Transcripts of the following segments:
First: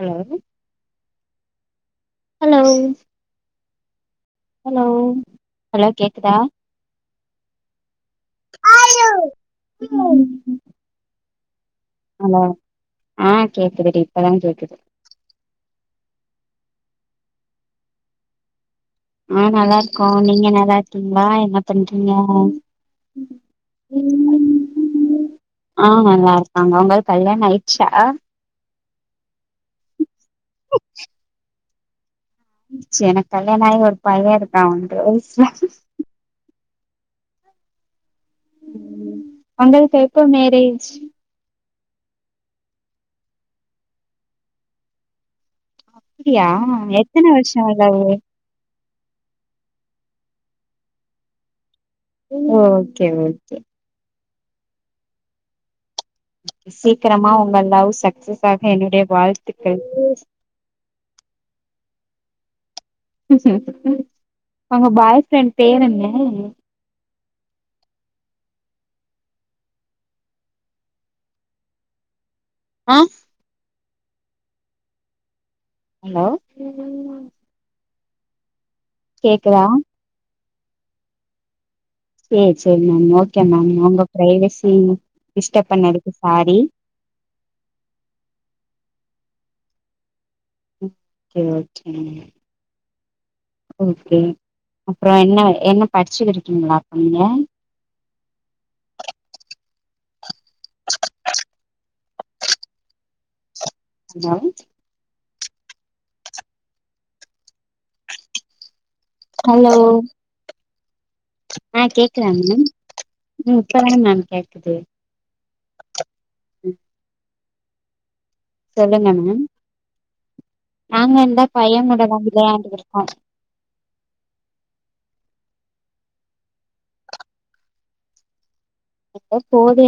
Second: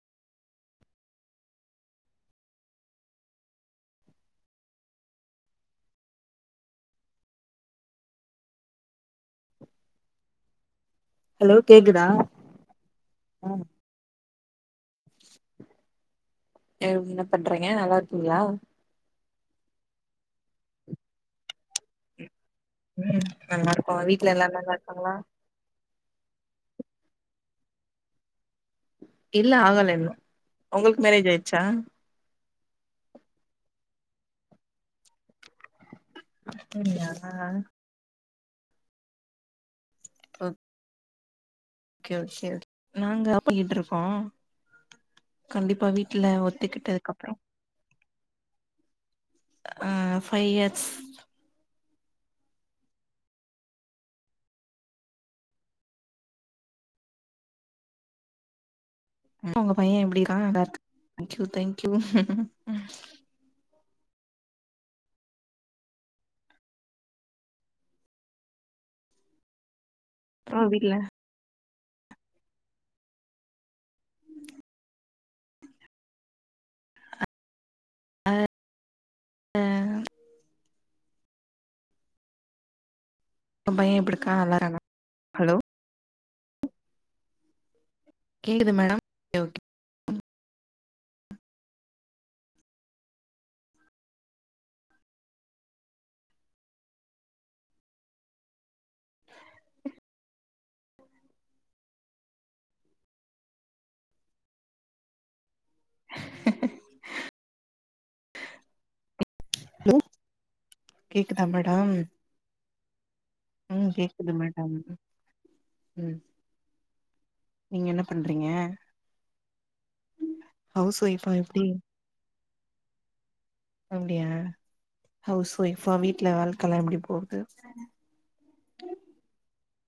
Hello hello hello hello கேக்குதா ஆயோ உம் ஹலோ கேக்குதா ஹலோ ஆ கேக்குதுடி இப்பதா கேக்குது எவ் என்ன பண்றீங்க நல்லாருக்கீங்ளா ஆ நல்லாருக்கோ நீங்க நல்லாருக்கீங்ளா என்ன பண்றீங்க ம் நல்லாருக்கோ வீட்ல எல்லாரு நல்லாருக்காங்களா ஆ நல்லாருக்காங்க உங்களுக்கு கல்யாண ஆய்ச்சா இல்ல ஆகல இன்னு உங்களுக்கு மேரேஜ் ஆயிச்சா ச்ச எனக்கு கல்யாண ஆகி ஒரு பைய இருக்கா ரோஸ் அப்படியா உங்களுக்கு எப்போ மேரேஜ் ஓகே ஓகே நாங்க அப்பிகிட் இருக்கோ கண்டிப்பா வீட்ல அப்டியா ஒத்துக்கிட்டதுக்கு எத்தன அப்பற வருஷோ லவ் அ ஃபைவ் யர்க்ஸ் ஓகே ஓகே சீக்கிரமா உங்க லவ் சக்சஸ் ஆக என்னுடைய வாழ்த்துக்கள் அ நல்லாருக்கு தேங்க் யூ தேங்க் யூ உங்க பாய் ஃப்ரெண்ட் பேரென்ன அ வீட்ல ஆ ஹலோ அ கேக்குதா செரி செரி மேம் ஓகே மேம் ந பைய உங்க எப்டி இருக்கா நல்லா பிரைவசி இருக்கானா ஹலோ டிஸ்டர்ப் பண்ணதுக்கு சாரி கேக்குது மேடம் [inaudible] கே ம் கேக்குதா தோழி ஓகே அப்றோ என்ன என்ன படிச்சிகிட்ருக்கிங்ளா அப்போ நீங்க ஹலோ ஹலோ கேக்குதா ஆ மேடம் கேக்குதாங் மேடம் ம் இப்ப தானுங் மேம் கேக்குது ம் நீங்க என்ன பண்றீங்க சொல்லுங்க மேம் ஹவுஸ் நாங்க ஒய்ஃபா இந்தா எப்டி பைய்யங்கூட தா விளையாண்டுகிட்ருக்கோ அப்டியா ஹவுஸ் ஒய்ஃபா வீட்ல வேலக் கல்யாணம் முடிய போகுது எதோ போது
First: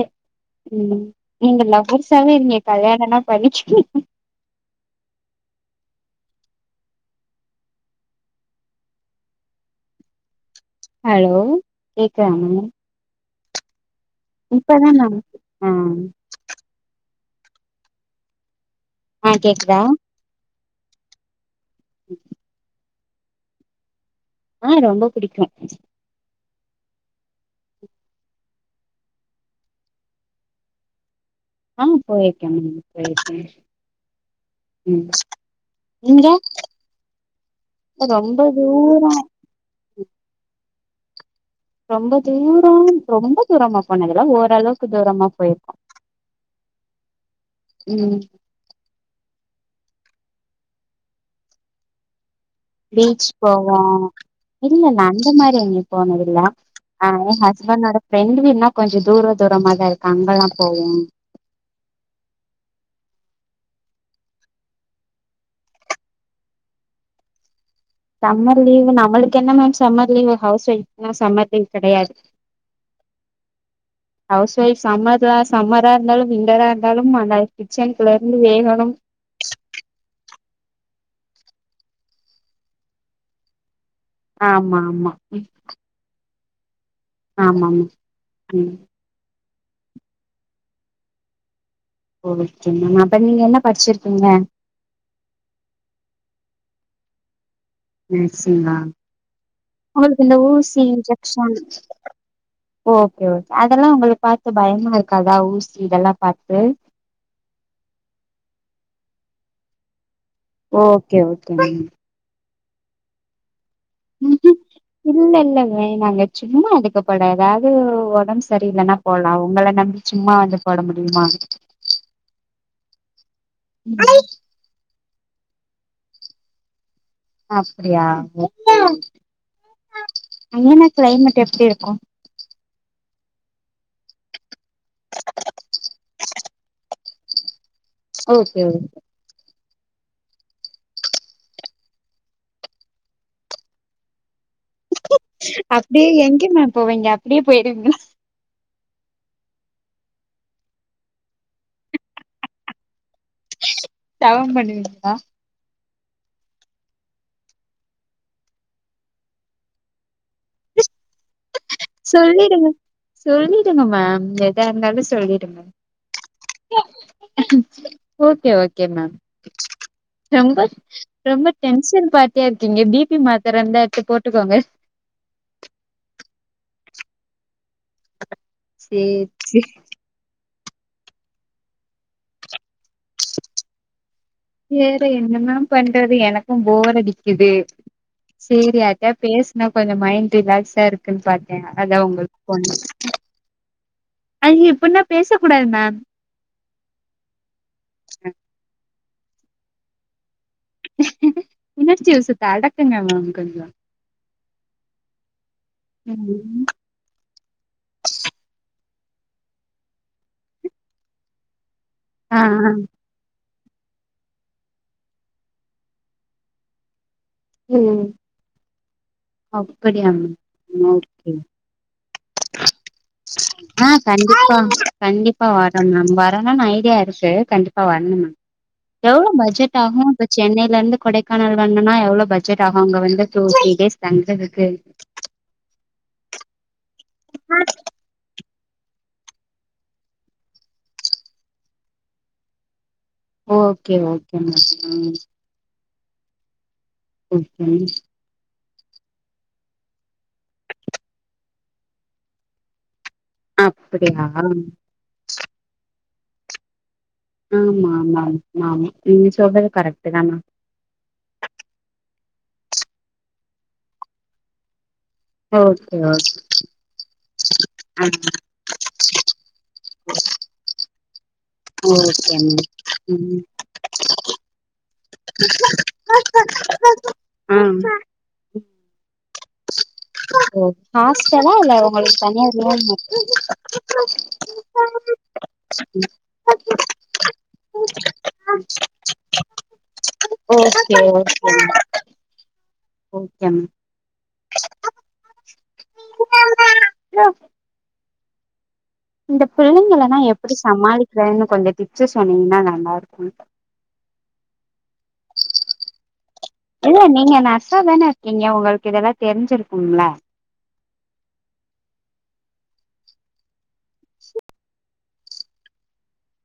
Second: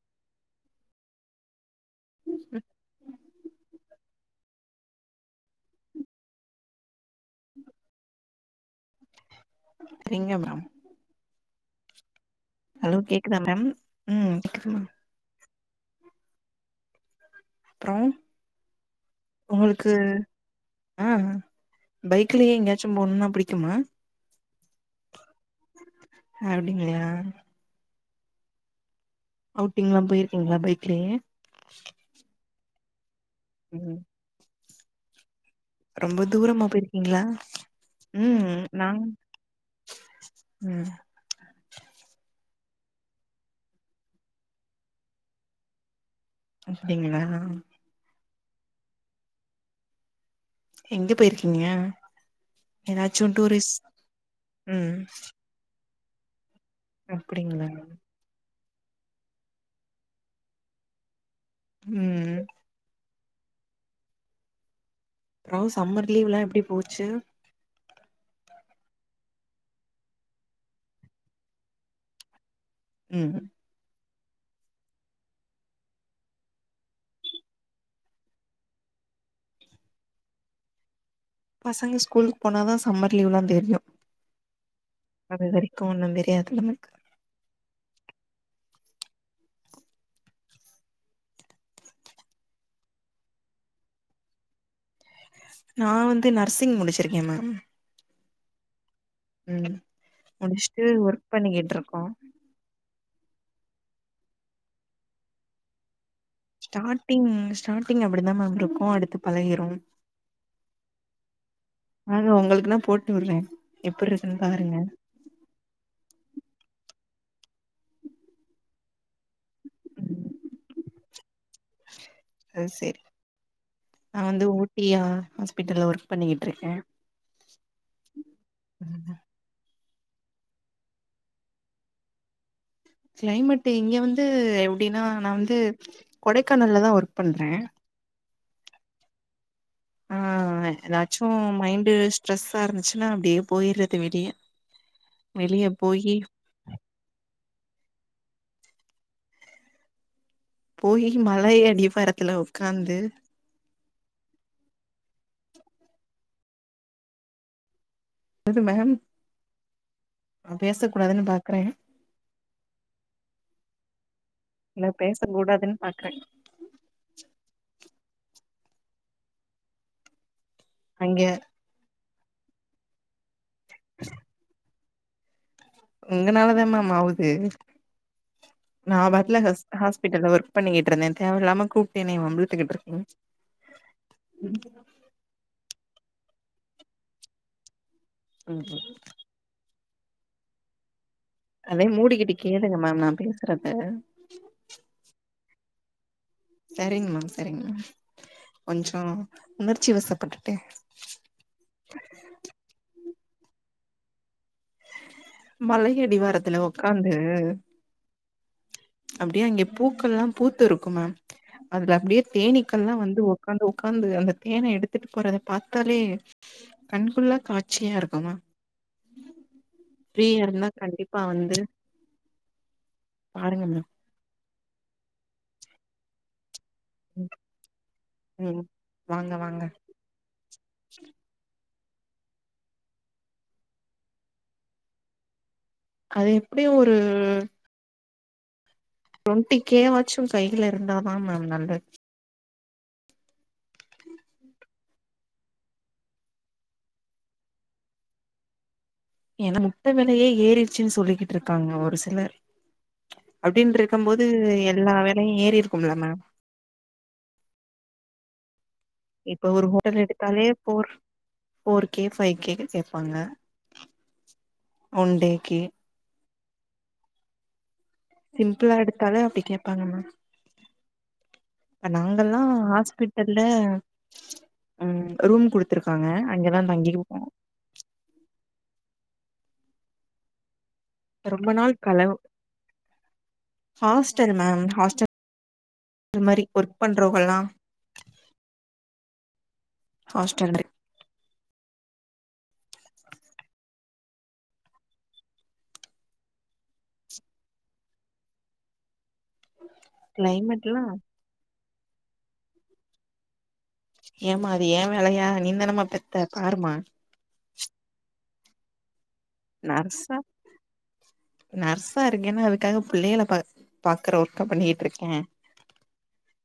ம் நீங்க லவ்வர்ஸாவே இருங்க கல்யாணன்னா பண்ணிக்காதீங்க எங்க மேம் ஹலோ கேக்குதா மேம் ஹலோ கேக்குதா மேம் ம் கேக்குது இப்பதா மேம் ஆ அப்றோ ஆ கேக்குதா உங்களுக்கு அ பைக்லியே எங்கியாச்சும் போணுனா புடிக்குமா ஆ ரொம்ப புடிக்கு அப்டிங்ளா அவுட்டிங்ல்லா போயிருக்கீங்ளா பைக்லியே அ போயிருக்கே மேம் போயிருக்கே ம் ம் ரொம்ப நீங்க தூரமா போயிருக்கிங்ளா ரொம்ப ம் நானு தூரோ ம் ரொம்ப தூரோ ரொம்ப தூரமா போனதில்ல ஓரளவுக்கு தூரமா போயிருக்கோ அப்டிங்ளா ம் எங்க போயிருக்கீங்க பீச் ஏதாச்சு டூரிஸ் போவோ ம் இல்லல்ல அந்த மாரி எங்கையு போனதில்ல அ எ அப்டிங்களா ஹஸ்பண்டோட ஃப்ரெண்ட்டு வீடுனா கொஞ்சோ தூர தூரமா தா இருக்கு அங்கெல்லா போவோ ம் ப்றோ சம்மர் லீவ்லா எப்டி போச்சி சம்மர் லீவு நம்மளுக்கு என்ன மேம் சம்மர் லீவு ஹவுஸ் ஒயஃப்ல்லா சம்மர் லீவ் கெடையாது ம் [inaudible] ஹவுஸ் ஒய்ஃப் சம்மர்லா சம்மரா இருந்தாலு விண்டரா இருந்தாலு அந்த கிச்சன்குள்ள இருந்து வேகணும் பசங்க ஸ்கூலுக்கு போனாதா சம்மர் லீவ்ல்லா தெரியு ஆமா ஆமா இப்பொன்னு தெரியாது நம்மளுக்கு ஆமாமு ம் [unintelligible] அப்ப நீங்க என்ன படிச்சிருக்கீங்க நா வந்து நர்சிங் முடிச்சிருக்கே மேம் நர்சிங்க ம் உங்களுக்கு இந்த ஊசி முடிச்சுட்டு ஒர்க் இன்ஜெக்ஷன் பண்ணிக்கிட்ருக்கோ ஓகே ஓகே அதெல்லா உங்களுக்கு பாத்து பயமா இருக்காதா ஊசி இதெல்லா பாத்து சாட்டிங் ஸ்டாடிங் அப்டிதா மேம் இருக்கு அடுத்து பழகிரு ஓகே ஓகே மேம் வாங்க உங்களுக்குனா போட்டு வுடுறே எப்டிருக்குன்னு பாருங்க இல்ல இல்ல வேணாங்க சும்மா எதுக்கு போட எதாவ்து ஒடம்பு சரியில்லனா போலா உங்கள நம்பி ம் சும்மா வந்து போட முடியுமா அது சரி நா வந்து ஊ பிரியா ஹாஸ்பிட்டல்ல ஒர்க் பண்ணிக்கிட்டுருக்கே அப்டியா ஒகே அங்கலா கிளைமேட் எப்டி இருக்கு கிளைமேட்டு் இங்கே வந்து எப்டின்னா நா வந்து கொடைக்கானல்லதா ஒர்க் பண்றே ஓகே ஓகே ஆ எதாச்சு மைண்டு ஸ்ட்ரெஸ்ஸா இருந்துச்சுன்னா அப்டியே போய்றது வெளியே அப்டியே எங்கே மேம் போவெங்க அப்டியே போயிருவீங்ளா போயி மலையடிவாரத்துல உக்காந்து தவம் பண்ணுவிங்ளா இது மேம் நா பேச கூடாதுன்னு பாக்குறே சொல்லிடுங்க சொல்லிடுங்க மேம் எதா இல்ல இருந்தாலு பேச சொல்லிடுங்க கூடாதுன்னு பாக்குறே ஓகே ஓகே மேம் ரொம்ப அங்க ரொம்ப டென்ஷன் பார்ட்டியா இருக்கீங்க பி பி மாத்தர இருந்தா எத்து போட்டுக்கோங்க உங்கனாலதா மேம் ஆவுது நா சேரி பாட்ல ஹஸ் சேரி ஹாஸ் பிட்டல்ல ஒர்க் பண்ணிக்கிட்டுருந்தே தேவயில்லாம கூப்ட்டு என்னைய வம்புழுத்துட்டு இருக்கீங்க வேற என்ன மேம் பண்றது எனக்கு போர் அடிக்குது செரி ம் யார்ட்டயா பேச னா கொஞ்சொ மைண்ட் ரிலாக்ஸா இருக்குன் பாத்தே அதே அதா மூடிக்கிட்டு உங்களுக்கு ஃபோன் கேளுங்க மேம் நா பண்ண பேசுறத அய் இப்டின்னா பேச கூடாது மேம் செரிங்க மேம் செரிங்க மேம் கொஞ்சோ உணர்ச்சி வசப்பட்டுட்டே உணர்ச்சிவசத்த அடக்குங்க மேம் கொஞ்சொ மலையடிவாரத்துல ம் உக்காந்து அப்டியே அங்கே பூக்கள்ல்லா பூத்து இருக்கும் மேம் அதுல அப்டியே ஆ ஆ தேனீக்கள்ல்லா வந்து உக் உக்காந்து உக்காந்து அந்த தேன எடுத்துட்டு போறத பாத்தாலே கண்கொள்ளா ஓ காட்சியா இருக்குமா அப்படியா ஃப்ரீயா இருந்தா மேம் கண்டிப்பா ஓகே வந்து பாருங்க மேம் ஆ கண்டிப்பா கண்டிப்பா வரே மேம் வரனுன் ஐ டியா ம் இருக்கு கண்டிப்பா வரணு மேம் ம் எவ்ளோ வாங்க வாங்க பட்ஜெட் ஆகு இப்ப சென்னைல இருந்து கொடைக்கானல் வந்தனா எவ்ளோ பட்ஜெட் ஆகு அங்க வந்து டூ த்ரீ டேஸ் தங்குறதுக்கு அது எப்டியு ஒரு அ ட்வெண்ட்டி கேவாச்சு கைல இருந்தாதா மேம் நல்லது ஓகே ஓகே மேம் ம் ஓகே ஏனா முட்ட வெலயே ஏறிடுச்சுன்னு சொல்லிட்டு இருக்காங்க ஒரு சிலர் அப்டின்டுருக்கும்போது அப்டியா ஆமா எல்லா வேலையு ஏறிருக்கும்ல மேம் ஆமா ஆமா ஆமா நீங்க இப்ப ஒரு சொல்றது ஹோட்டல் கரெக்ட்தாமா எடுத்தாலே four four K five K கேப்பாங்க ஒன் டே ஓகே ஓகே அ ம்பிளா எடுத்தாலே அப்டி கேப்பாங்க மேம் ப்ப ஓகே நாங்கல்லா மேம் ம் ஹாஸ்பிட்டல்ல ம் ரூம் குடுத்துருக்காங்க அங்கதா தங்கிருக்கோ ஆம் ஓ ரொம்ப ஹாஸ்டலா நாள் இல்ல கலவு ஒங்களுக்கு தனியா ரூம்மு அது மாதிரி ஒர்க் பண்றவங்கள்ளா ஆ [inaudible] ஹாஸ்டல்லு ஓ செரி மேம் ஓகே மேம் இந்த பிள்ளைங்கலலா எப்டி கிளைமேட்லா சமாளிக்கிறேனு கொஞ்ச டிப்ஸ் சொன்னீங்கனா நல்லாருக்கு ஏமா அது ஏ வேலையா நீந்தானமா பெத்த பாருமா இல்ல நீங்க நர்சா தான இருக்கீங்க ஒங்களுக்கு இதல்லா நர்சா நர்சா இருக்கேனா அதுக்காக பிள்ளைகள பா பாக்குற ஒர்க்கா பண்ணிட்ருக்கே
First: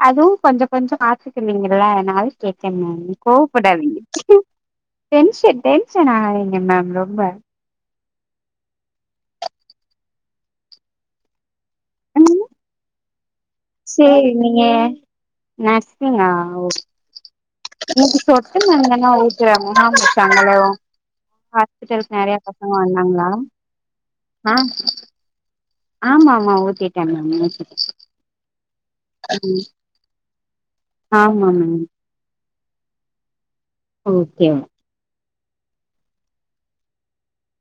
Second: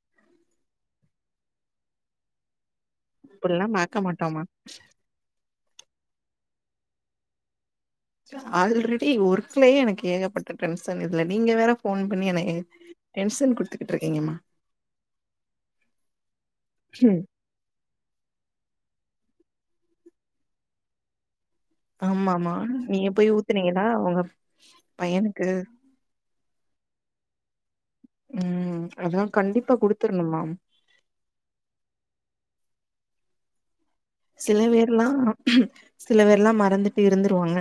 அதுவு கொஞ்சோ கொஞ்சோ ஆத்துகுவீங்கள்ள அதுனால கேட்டே மேம் நீங்க இப்டில்லா பாக்க கோவப்படாதீங்க மாட்டோமா டென்ஷு டென்ஷன் ஆகாதீங்க மேம் ரொம்ப ஆல்ரெடி ஒர்க்குலயே எனக்கு ஏகப்பட்ட டென்ஷன் இதுல்ல நீங்க வேற ஃபோன் பண்ணி எனய டென்ஷன் குடு சேரி நீங்க நர்சீங்கா ஓ ம் இன்னைக்கி சொட்டு மருந்தல்லா ஊத்துற முகாம் வச்சாங்களோ அ ஊத்தர்க்கு நெறையா ஆமாமா பசங்க நீங்க வந்தாங்களா போய் ஊத்துனீங்கன்னா உங்க ஆ பையனுக்கு ஆமா ஆமா ஊத்திட்டே மேம் ஊத்திட்டே ம் அதா கண்டிப்பா குடுத்தரணுமாம் ஆமா மேம் ஓகே சில பேர்லா சில பேர்லா மறந்துட்டு இருந்துருவாங்க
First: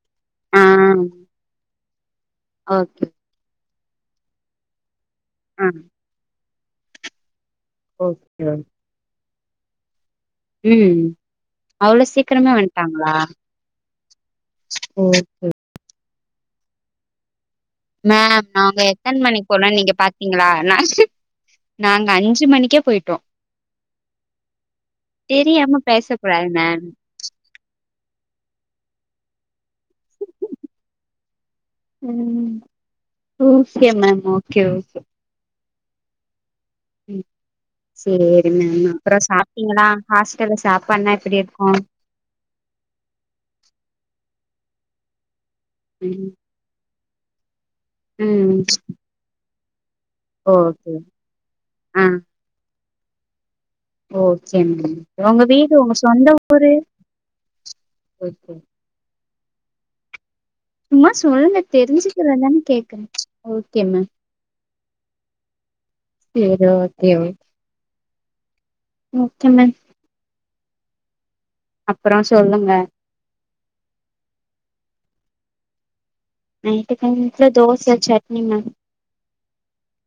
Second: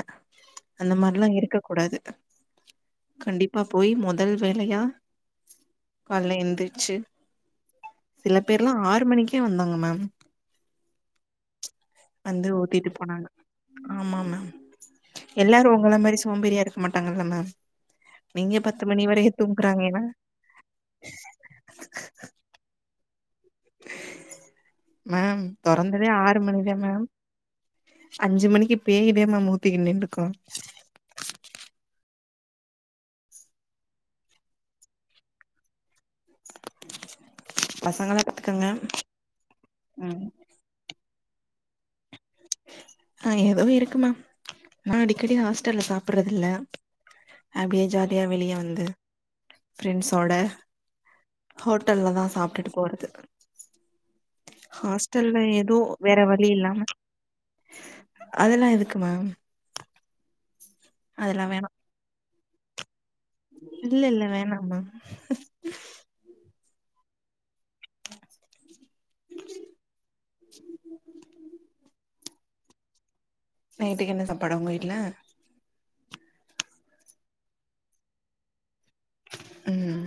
ஆ அந்த மாரிலா இருக்க கூடாது ஓகே கண்டிப்பா போய் மொதல் வேலையா ஆ காலுல எந்துருச்சு சில ஓகே ஓகே. பேர்லா ஆறு மணிக்கே வந்தாங்க மேம் ம் அவ்ளோ வந்து சீக்கிரமே ஊத்திட்டு வந்ட்டாங்களா போனாங்க ஆமா மேம் ஓ எல்லாரு ஒங்கள மாரி சோம்பேரியா இருக் மாட்டாங்கள்ள மேம் மேம் நீங்க நாங்க பத்து மணி எத்தன வரையு மணிக் போனோன் நீங்க தூங்குறாங்கன்னா பாத்தீங்களா நானு நாங்க அஞ்சு மணிக்கே போய்ட்டோ மேம் தெரியாம தொறந்ததே ஆறு பேசக்கூடாது மணிதா மேம் அஞ்சு மணிக்கு பேய்தே மேம் ஊத்திக்குனு நின்னுக்கு ம் ஓகே மேம் ஓகே ஓகே ம் பசங்கள சேரி பாத்துக்கங்க மேம் அப்பறோ சாப்ட்டீங்களா ம் ஹாஸ்டல் சாப்பான்னா எப்டி இருக்கு ஆ ஏதோ இருக்கு மேம் நா அடிக்கடி ஹாஸ்டல்ல ம் சாப்பற்றதுல்ல அப்டியே ஜாலியா வெளிய ம் வந்து ஃப்ரண்ட்ஸோட ஓகே ஆ ஹோட்டல்லதா சாப்டுட்டு போறது ஓகே மேம் ஹாஸ்டல்ல ஒங்க வீடு ஏதோ ஒங்க சொந்த ஊரு ஓகே அதலா எதுக்கு மேம் சும்மா அதெல்லா சொல்லுங்க வேணா தெரிஞ்சுக்குற தான கேக்குறே ஓகே இல்ல மேம் இல்ல வேணா மேம் சேரி ஓகே மேம் ஹ [unintelligible] ஓகே மேம் உ [unintelligible] அப்பறோ சொல்லுங்க நைட்டுக்கு என்ன சாப்பாடு உங்க வீட்ல நைட்டுக்கு எங்க வீட்ல தோச சட்னி மேம் ம்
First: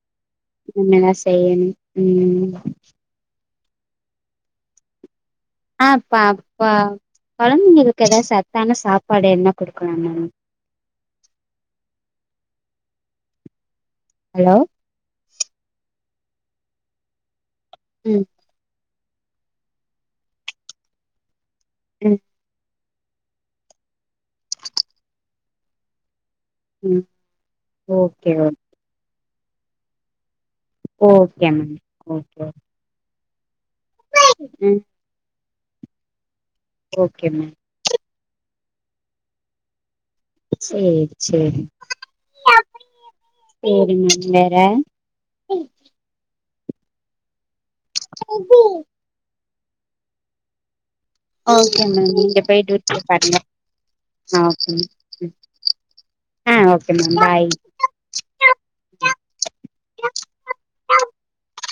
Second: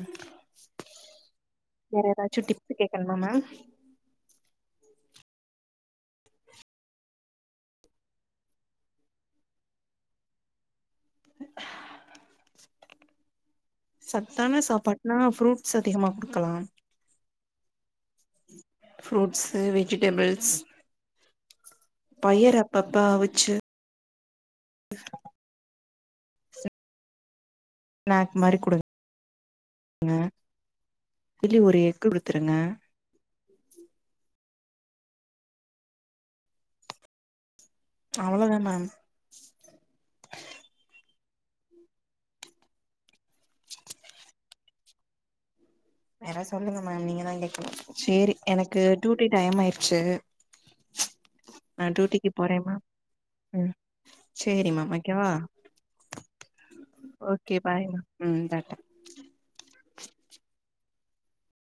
இனிமே தா செய்யனு வேற ஏதாச்சு டிப்பு கேக்கணுமா மேம் ஆ ப்பா ப்பா கொழந்தைங்களுக்கு ஏதாது சத்தான சாப்பாடு என்ன குடுக்கலா மேம் ஹலோ சத்தான சாப்பாடுனா ஃப்ரூட்ஸ் அதிகமா குடுக்கலா ம் ஃரூட்ஸு வெஜிடேபிள்ஸ் ம் பயரு அப் பப்பா அவுச்சு ம் ஓகே ஸ்நாக் ஓ மாரி குடுங் க ஓகே டெய்லி மேம் ஒரு எக்கு ஓகே குடுத்துருங்க ம் ஓகே மேம் அவ்ளோதான செரி செரி செரிங் க வேற வேற சொல்லுங்க மேம் நீங்க தா இன்னைக்கு சேரி எனக்கு டூட்டி டைம் ஆயிருச்சு ஓகே நா மேம் டியூட்டிக்கு நீங்க போறே போய் மேம் டூட்டிய பாருங்க ம் நா சேரி [inaudible] மேம் ஓகேவா ஆ okay ma'am bye okay ma'am ம் டாட்டா